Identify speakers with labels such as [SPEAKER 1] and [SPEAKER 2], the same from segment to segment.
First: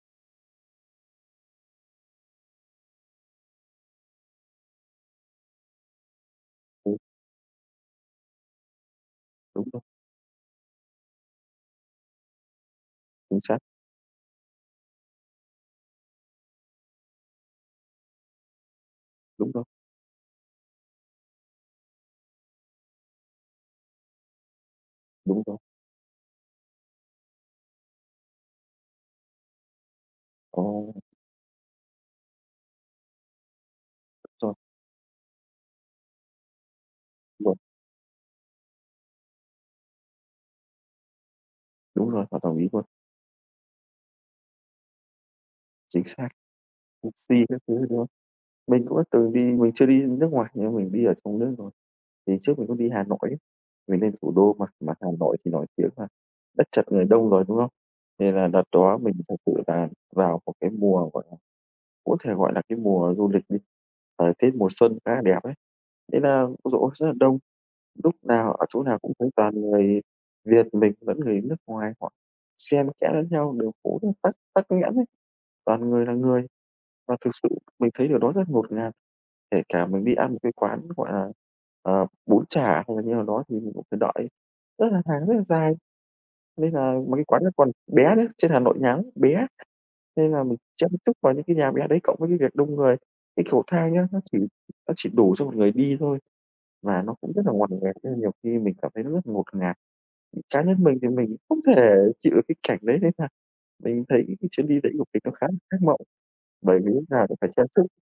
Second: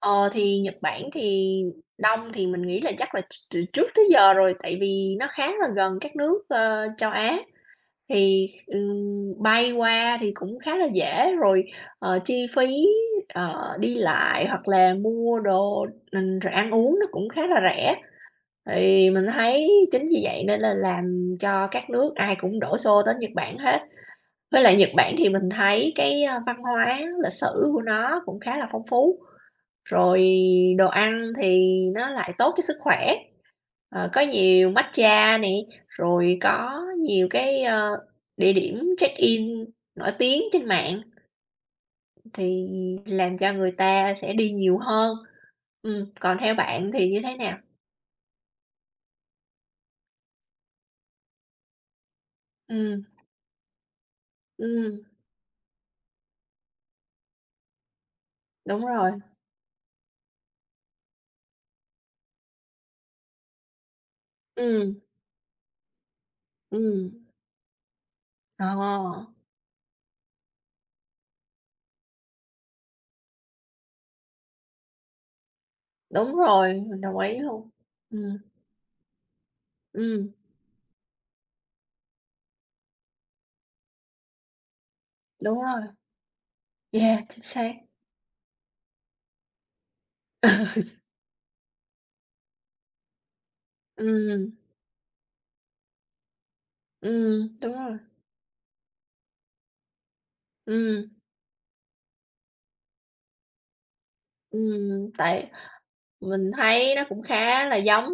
[SPEAKER 1] Ờ, thì Nhật Bản thì đông thì mình nghĩ là chắc là ch từ trước tới giờ rồi, tại vì nó khá là gần các nước, ờ, châu Á, thì, ừm,
[SPEAKER 2] Đúng
[SPEAKER 1] bay
[SPEAKER 2] rồi.
[SPEAKER 1] qua thì cũng khá là dễ rồi, ờ, chi phí,
[SPEAKER 2] Chính
[SPEAKER 1] ờ,
[SPEAKER 2] xác.
[SPEAKER 1] đi lại hoặc là mua đồ r rồi ăn uống nó cũng khá là rẻ, thì mình
[SPEAKER 2] Đúng rồi.
[SPEAKER 1] thấy chính vì vậy nên là làm cho các nước ai cũng đổ xô tới Nhật Bản hết. Với lại Nhật Bản thì
[SPEAKER 2] Đúng
[SPEAKER 1] mình
[SPEAKER 2] rồi.
[SPEAKER 1] thấy cái, ơ, văn hóa lịch sử của nó cũng khá là phong phú, rồi đồ
[SPEAKER 2] Ồ.
[SPEAKER 1] ăn thì nó lại tốt cho sức khỏe, ờ, có
[SPEAKER 2] Rồi.
[SPEAKER 1] nhiều matcha nè, rồi có nhiều
[SPEAKER 2] Vâng.
[SPEAKER 1] cái, ơ, địa điểm check in nổi tiếng trên mạng.
[SPEAKER 2] Đúng rồi, hoàn toàn đồng
[SPEAKER 1] Thì
[SPEAKER 2] ý luôn.
[SPEAKER 1] làm cho người ta sẽ đi nhiều hơn,
[SPEAKER 2] Chính
[SPEAKER 1] ừm,
[SPEAKER 2] xác.
[SPEAKER 1] còn theo bạn thì như thế
[SPEAKER 2] Sushi
[SPEAKER 1] nào?
[SPEAKER 2] các thứ đấy, đúng không? Mình cũng đã từng đi mình chưa đi nước ngoài nhưng mình đi ở trong nước rồi. Thì trước mình cũng đi
[SPEAKER 1] Ừm.
[SPEAKER 2] Hà Nội ấy, mình lên thủ đô mà mà
[SPEAKER 1] Ừm.
[SPEAKER 2] Hà Nội thì nổi tiếng là đất chật người đông rồi, đúng không? Nên là đợt
[SPEAKER 1] Đúng
[SPEAKER 2] đó
[SPEAKER 1] rồi.
[SPEAKER 2] mình thật sự là vào một cái mùa, gọi là, có thể, gọi là, cái mùa du lịch đi, ờ, Tết mùa xuân
[SPEAKER 1] Ừm.
[SPEAKER 2] khá là đẹp ấy. Thế là, ôi giời ôi, rất
[SPEAKER 1] Ừm.
[SPEAKER 2] là đông, lúc nào ở chỗ nào cũng thấy
[SPEAKER 1] Ờ.
[SPEAKER 2] toàn người Việt mình lẫn người nước ngoài họ xen kẽ lẫn nhau, đường phố rất tắc tắc nghẽn ấy. Toàn người là
[SPEAKER 1] Đúng
[SPEAKER 2] người
[SPEAKER 1] rồi, mình
[SPEAKER 2] và
[SPEAKER 1] đồng
[SPEAKER 2] thực
[SPEAKER 1] ý
[SPEAKER 2] sự
[SPEAKER 1] luôn,
[SPEAKER 2] mình thấy điều đó
[SPEAKER 1] ừm.
[SPEAKER 2] rất ngột ngạt, kể cả mình đi
[SPEAKER 1] Ừm.
[SPEAKER 2] ăn một cái quán, gọi là, ờ, bún chả hay là như nào đó thì mình cũng phải đợi rất là hàng rất là
[SPEAKER 1] Đúng
[SPEAKER 2] dài.
[SPEAKER 1] rồi.
[SPEAKER 2] Nên là mấy
[SPEAKER 1] Yeah,
[SPEAKER 2] cái
[SPEAKER 1] chính
[SPEAKER 2] quán nó
[SPEAKER 1] xác.
[SPEAKER 2] còn bé nữa, trên Hà Nội ngắn, bé, nên là mình
[SPEAKER 1] Ừ.
[SPEAKER 2] chen chúc vào những cái nhà bé đấy cộng với cái việc đông người. Cái cầu thang nhá, nó chỉ
[SPEAKER 1] Ừm.
[SPEAKER 2] nó chỉ đủ cho 1 người đi thôi và nó cũng rất
[SPEAKER 1] Ừm,
[SPEAKER 2] là ngoằn
[SPEAKER 1] đúng
[SPEAKER 2] ngoèo,
[SPEAKER 1] rồi.
[SPEAKER 2] nên nhiều khi mình cảm thấy nó rất là ngột ngạt. Cá nhân mình thì
[SPEAKER 1] Ừm.
[SPEAKER 2] mình không thể chịu được cái cảnh đấy, nên là mình thấy cái chuyến đi đấy của
[SPEAKER 1] Ừm.
[SPEAKER 2] mình nó khá
[SPEAKER 1] Tại
[SPEAKER 2] là ác mộng,
[SPEAKER 1] mình
[SPEAKER 2] bởi vì
[SPEAKER 1] thấy nó
[SPEAKER 2] lúc
[SPEAKER 1] cũng
[SPEAKER 2] nào cũng phải chen
[SPEAKER 1] khá là
[SPEAKER 2] chúc.
[SPEAKER 1] giống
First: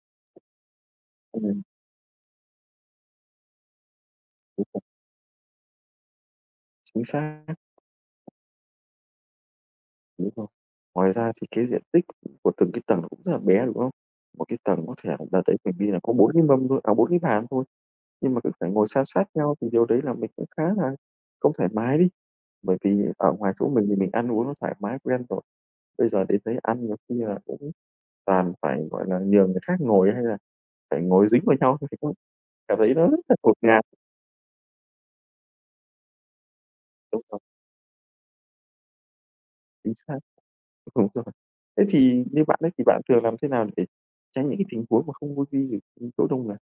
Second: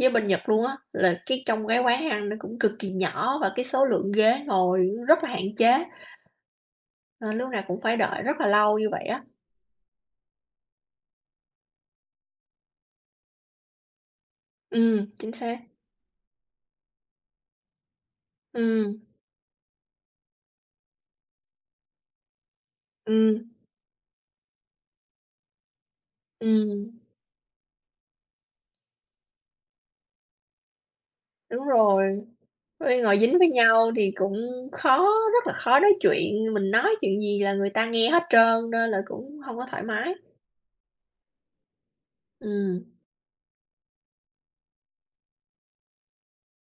[SPEAKER 1] với bên Nhật luôn á, là cái
[SPEAKER 2] Ừm.
[SPEAKER 1] trong cái quán ăn nó cũng cực kỳ nhỏ và cái số lượng ghế
[SPEAKER 2] [unintelligible]
[SPEAKER 1] ngồi rất là hạn chế nên lúc
[SPEAKER 2] Xác.
[SPEAKER 1] nào cũng phải đợi rất là lâu như vậy á.
[SPEAKER 2] Đúng rồi. Ngoài ra thì cái diện tích của từng cái tầng cũng rất là bé, đúng không? Một cái tầng có
[SPEAKER 1] Ừm,
[SPEAKER 2] thể là đợt
[SPEAKER 1] chính
[SPEAKER 2] đợt đấy
[SPEAKER 1] xác.
[SPEAKER 2] mình đi là có 4 cái mâm thôi à, 4 cái bàn thôi, nhưng mà cứ phải ngồi
[SPEAKER 1] Ừm.
[SPEAKER 2] san sát nhau thì điều đấy là mình cũng khá là không thoải mái đi. Bởi vì ở
[SPEAKER 1] Ừm.
[SPEAKER 2] ngoài chỗ mình thì mình ăn uống nó thoải mái quen rồi, bây giờ đến đấy ăn
[SPEAKER 1] Ừm.
[SPEAKER 2] nhiều khi là cũng toàn phải, gọi là, nhờ người khác ngồi, hay là phải ngồi dính vào
[SPEAKER 1] Đúng
[SPEAKER 2] nhau thì [unintelligible]
[SPEAKER 1] rồi,
[SPEAKER 2] cảm thấy
[SPEAKER 1] ôi
[SPEAKER 2] nó
[SPEAKER 1] ngồi
[SPEAKER 2] rất là
[SPEAKER 1] dính với
[SPEAKER 2] ngột ngạt.
[SPEAKER 1] nhau thì cũng khó, rất là khó nói chuyện, mình nói chuyện
[SPEAKER 2] Đúng
[SPEAKER 1] gì
[SPEAKER 2] rồi.
[SPEAKER 1] là người ta nghe hết trơn, nên là cũng hông có thoải
[SPEAKER 2] Chính
[SPEAKER 1] mái.
[SPEAKER 2] xác. Đúng rồi. Thế thì như bạn ấy thì
[SPEAKER 1] Ừm.
[SPEAKER 2] bạn thường làm thế nào để tránh những cái tình huống mà không vô [unintelligible] ưm, chỗ đông người?